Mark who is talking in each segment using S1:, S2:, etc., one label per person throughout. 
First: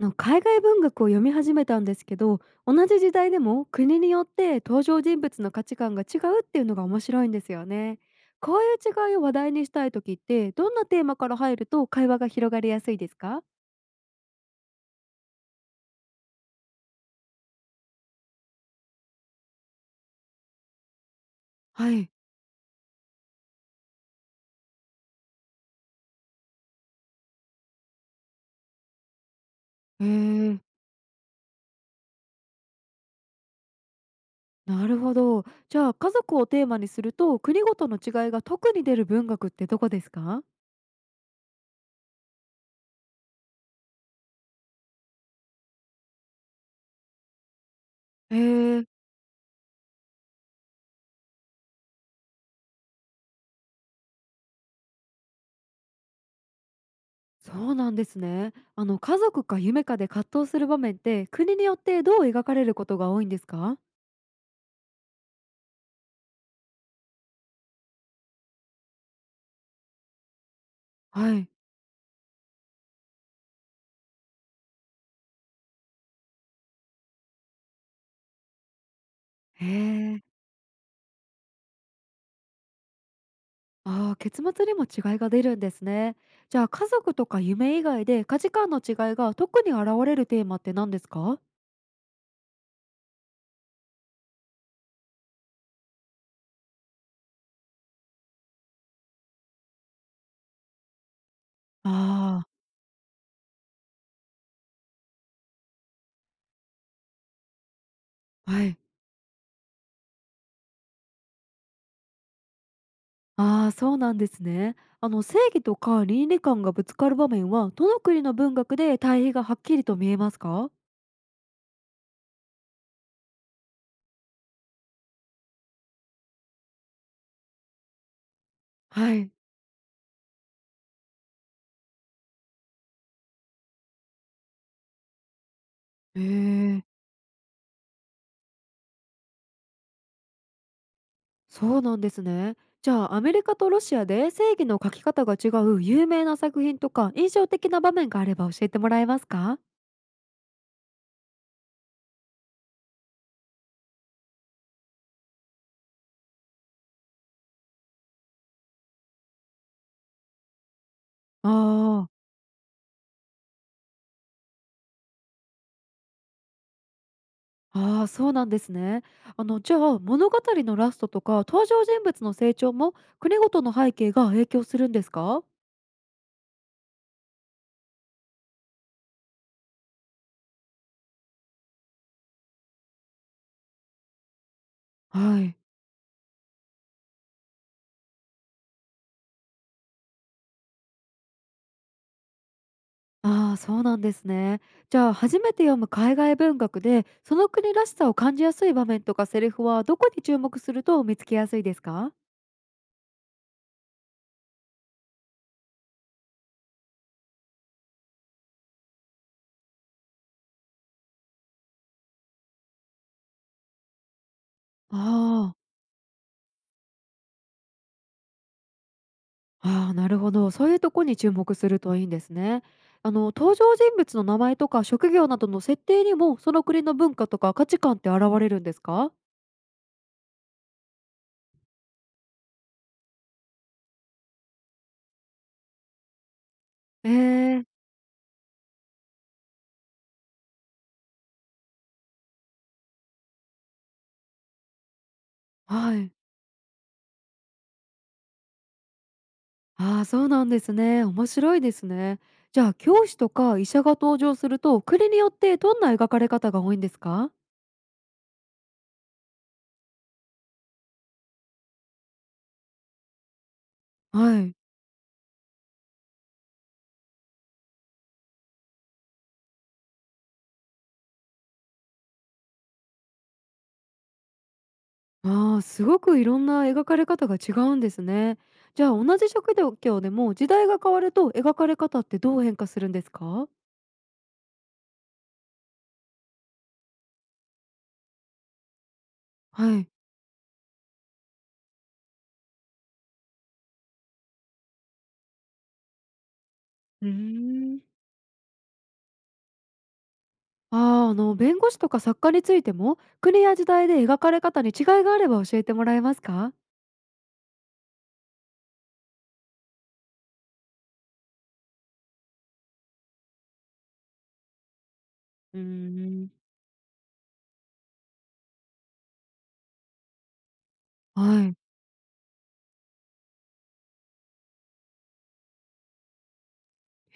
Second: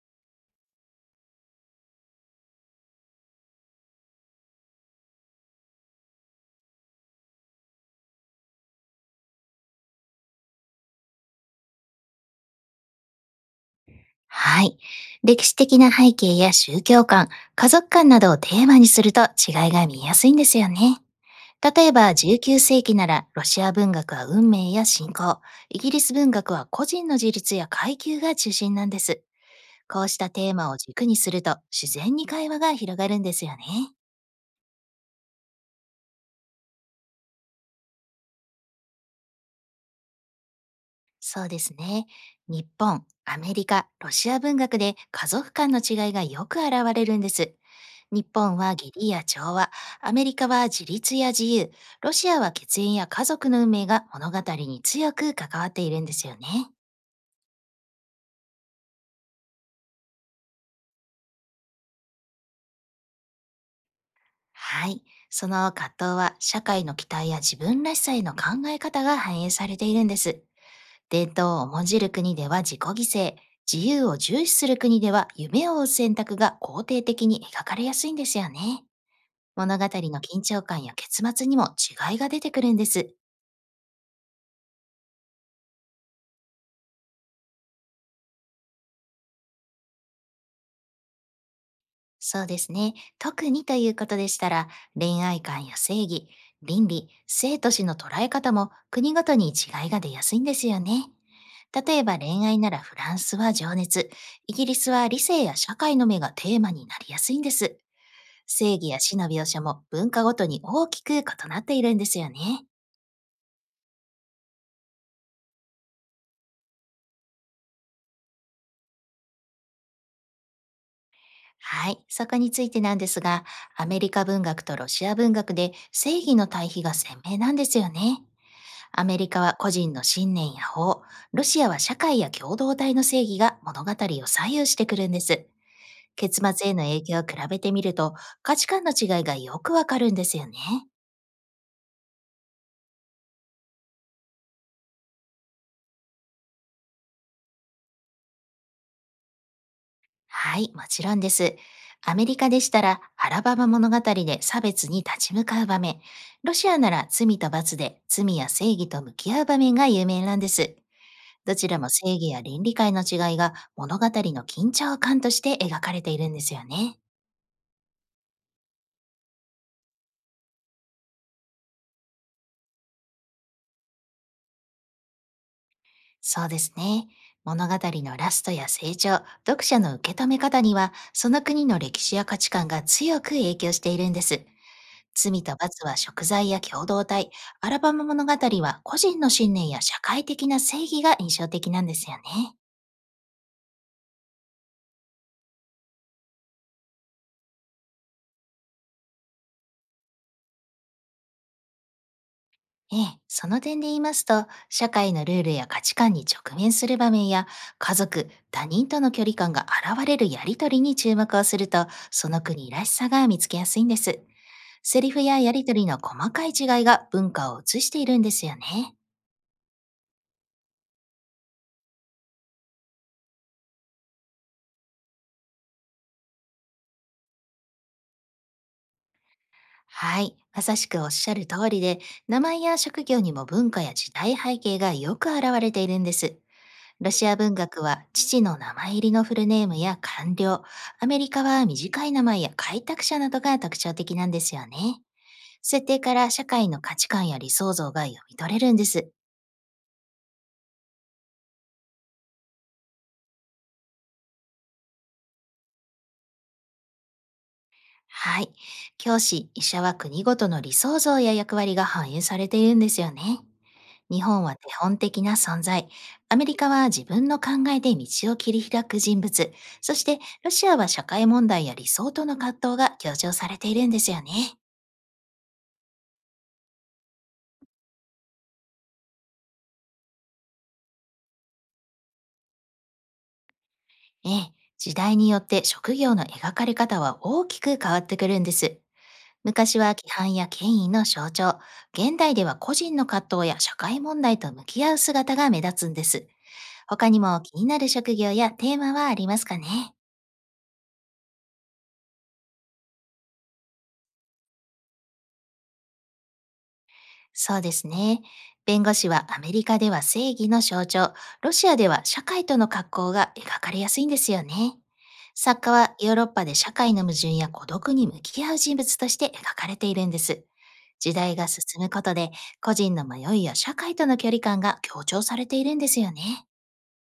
S1: の海外文学を読み始めたんですけど、同じ時代でも国によって登場人物の価値観が違うっていうのが面白いんですよね。こういう違いを話題にしたい時ってどんなテーマから入ると会話が広がりやすいですか？
S2: はい。歴史的な背景や宗教観、家族観などをテーマにすると違いが見えやすいんですよね。例
S1: は
S2: え
S1: い、
S2: ば19世紀ならロシア文学は運命や信仰、イギリス文学は個人の自立や階級が中心なんです。こ
S1: え
S2: うしたテー
S1: ー、
S2: マを軸にすると自然に会話が広がるんですよね。
S1: なるほど。じゃあ家族をテーマにすると国ごとの違いが特に出る文学ってどこですか？
S2: そうですね。日本、アメリカ、ロシア文学で家族間の違いがよく現れるんです。日
S1: え
S2: 本は
S1: ー、
S2: 義理や調和、アメリカは自立や自由、ロシアは血縁や家族の運命が物語に強く関わっているんですよね。
S1: そうなんですね。あの、家族か夢かで葛藤する場面って国によってどう描かれることが多いんですか？
S2: はい。その葛藤は社会の期待や自分らしさへの考え方が反映されているんです。
S1: は
S2: 伝
S1: い。
S2: 統を重んじる国では自己犠牲、自由を重視する国では夢を追う選択が肯定的に描かれやすいんですよね。
S1: へ
S2: 物語の
S1: え。
S2: 緊張感や結末にも違いが出てくるんです。
S1: ああ、結末にも違いが出るんですね。じゃあ家族とか夢以外で価値観の違いが特に現れるテーマって何ですか？
S2: そうですね。特にということでしたら、恋愛観や正義、倫理、生と死の捉え方も国ごとに違いが出やすいんですよね。例えば
S1: ああー、
S2: 恋愛ならフランスは情熱、イギリスは理性や社会の目がテーマになりやすいんです。
S1: は
S2: 正
S1: い。
S2: 義や死の描写も文化ごとに大きく異なっているんですよね。
S1: ああ、そうなんですね。あの、正義とか倫理観がぶつかる場面はどの国の文学で対比がはっきりと見えますか？
S2: はい、そこについてなんですが、アメリカ文学とロシア文学で正義の対比が鮮明なんですよね。ア
S1: は
S2: メリ
S1: い。
S2: カは個人の信念や法、ロシアは社会や共同体の正義が物語を左右してくるんです。
S1: へ
S2: 結末へ
S1: え、
S2: の影響を比べてみると、価値観の違いがよくわかるんですよね。
S1: そうなんですね。じゃあアメリカとロシアで正義の書き方が違う有名な作品とか印象的な場面があれば教えてもらえますか？
S2: はい、もちろんです。アメリカでしたらアラバマ物語で差別に立ち向かう場面、ロシアなら罪と罰で罪や正義と向き合う場面が有名なんです。
S1: あ
S2: どちらも
S1: あ
S2: 正
S1: ー。
S2: 義や倫理観の違いが物語の緊張感として描かれているんですよね。
S1: ああ、そうなんですね。あの、じゃあ、物語のラストとか、登場人物の成長も、国ごとの背景が影響するんですか？
S2: そうですね。物語のラストや成長、読者の受け止め方には、その国の歴史や価値観が強く影響しているんです。
S1: は
S2: 罪と
S1: い。
S2: 罰は食材や共同体、アラバマ物語は個人の信念や社会的な正義が印象的なんですよね。
S1: ああ、そうなんですね。じゃあ、初めて読む海外文学で、その国らしさを感じやすい場面とかセリフは、どこに注目すると見つけやすいですか？
S2: ええ、その点で言いますと、社会のルールや価値観に直面する場面や、家族、他人との距離感が現れるやりとりに注目をすると、その国らしさが見つけやすいんです。
S1: あ
S2: セリフやや
S1: ー、
S2: りとりの細かい違いが文化を映しているんですよね。
S1: あー、あ、なるほど。そういうとこに注目するといいんですね。あの、登場人物の名前とか職業などの設定にも、その国の文化とか価値観って現れるんですか？
S2: はい、まさしくおっしゃる通りで、名前や職業にも文化や時代背景がよく現れているんです。ロ
S1: え
S2: シア文
S1: え、
S2: 学は父の名前入りのフルネームや官僚、アメリカは短い名前や開拓者などが特徴的なんですよね。設
S1: は
S2: 定
S1: い。
S2: から社会の価値観や理想像が読み取れるんです。
S1: ああ、そうなんですね。面白いですね。じゃあ、教師とか医者が登場すると、国によってどんな描かれ方が多いんですか？
S2: はい。教師、医者は国ごとの理想像や役割が反映されているんですよね。日
S1: は
S2: 本
S1: い。
S2: は手本的な存在、アメリカは自分の考えで道を切り開く人物、そしてロシアは社会問題や理想との葛藤が強調されているんですよね。
S1: ああ、すごくいろんな描かれ方が違うんですね。じゃあ、同じ職業でも時代が変わると描かれ方ってどう変化するんですか？
S2: ええ、時代によって職業の描かれ方は大きく変わってくるんです。
S1: は
S2: 昔
S1: い。
S2: は規範や権威の象徴、現代では個人の葛藤や社会問題と向き合う姿が目立つんです。
S1: うー
S2: 他にも気にな
S1: ん、
S2: る職業やテーマはありますかね？
S1: ああ、あの、弁護士とか作家についても、国や時代で描かれ方に違いがあれば教えてもらえますか？
S2: そうですね。弁護士はアメリカでは正義の象徴、ロシアでは社会との格好が描かれやすいんですよね。
S1: う
S2: 作
S1: ー
S2: 家はヨーロッ
S1: ん、
S2: パで社会の矛盾や孤独に向き合う人物として描かれているんです。時代
S1: は
S2: が
S1: い。
S2: 進むことで個人の迷いや社会との距離感が強調されているんですよね。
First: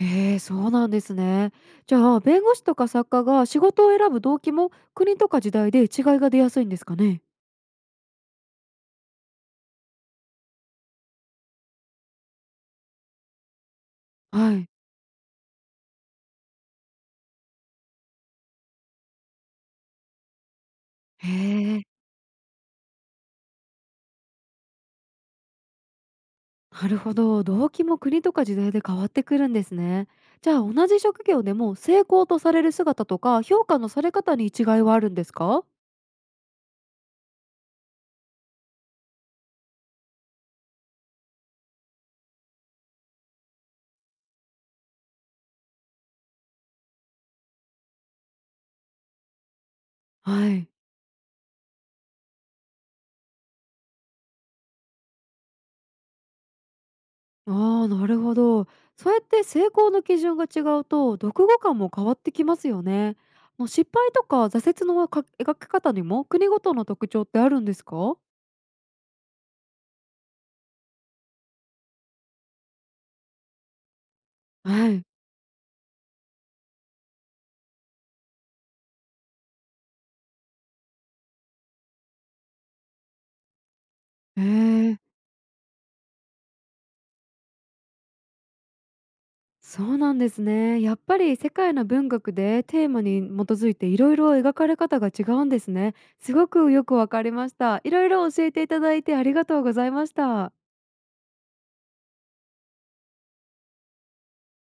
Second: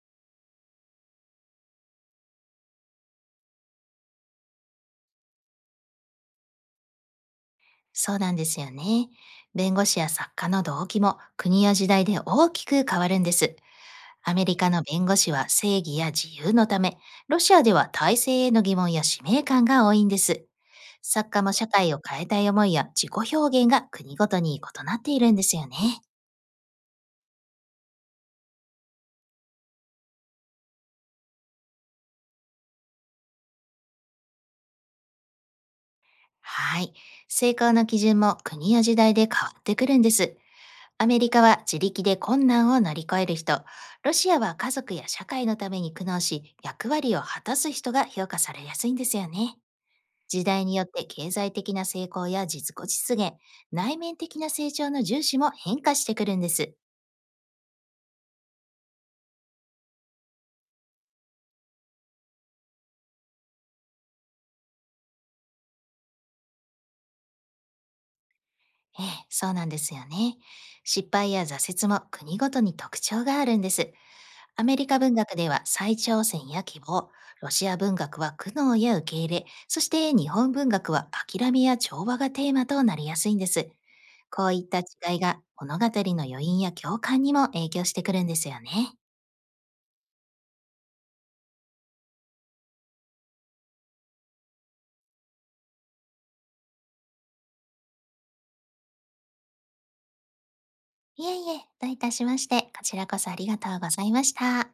S1: ええ、そうなんですね。じゃあ、弁護士とか作家が仕事を選ぶ動機も国とか時代で違いが出やすいんですかね。
S2: そうなんですよね。弁護士や作家の動機も国や時代で大きく変わるんです。アメ
S1: は
S2: リ
S1: い。
S2: カの弁護士は正義や自由のため、ロシアでは体制への疑問や使命感が多いんです。
S1: へ
S2: 作家も社
S1: え、
S2: 会を変えたい思いや自己表現が国ごとに異なっているんですよね。
S1: なるほど。動機も国とか時代で変わってくるんですね。じゃあ、同じ職業でも成功とされる姿とか評価のされ方に違いはあるんですか？
S2: はい。成功の基準も国や時代で変わってくるんです。アメリカは自力で困難を乗り越える人、ロシアは家族や社会のために苦悩し、役割を果たす人が評価されやすいんですよね。時
S1: は
S2: 代
S1: い。
S2: によって経済的な成功や実己実現、内面的な成長の重視も変化してくるんです。
S1: ああ、なるほど。そうやって成功の基準が違うと、読後感も変わってきますよね。もう失敗とか挫折のか描き方にも国ごとの特徴ってあるんですか？
S2: ええ、そうなんですよね。失敗や挫折も国ごとに特徴があるんです。アメリ
S1: は
S2: カ
S1: い。
S2: 文学では再挑戦や希望、ロシア文学は苦悩や受け入れ、そして日本文学は諦めや調和がテーマとなりやすいんです。
S1: え
S2: こういった
S1: ー、
S2: 違いが物語の余韻や共感にも影響してくるんですよね。
S1: そうなんですね。やっぱり世界の文学でテーマに基づいていろいろ描かれ方が違うんですね。すごくよくわかりました。いろいろ教えていただいてありがとうございました。
S2: いえいえ、どういたしまして、こちらこそありがとうございました。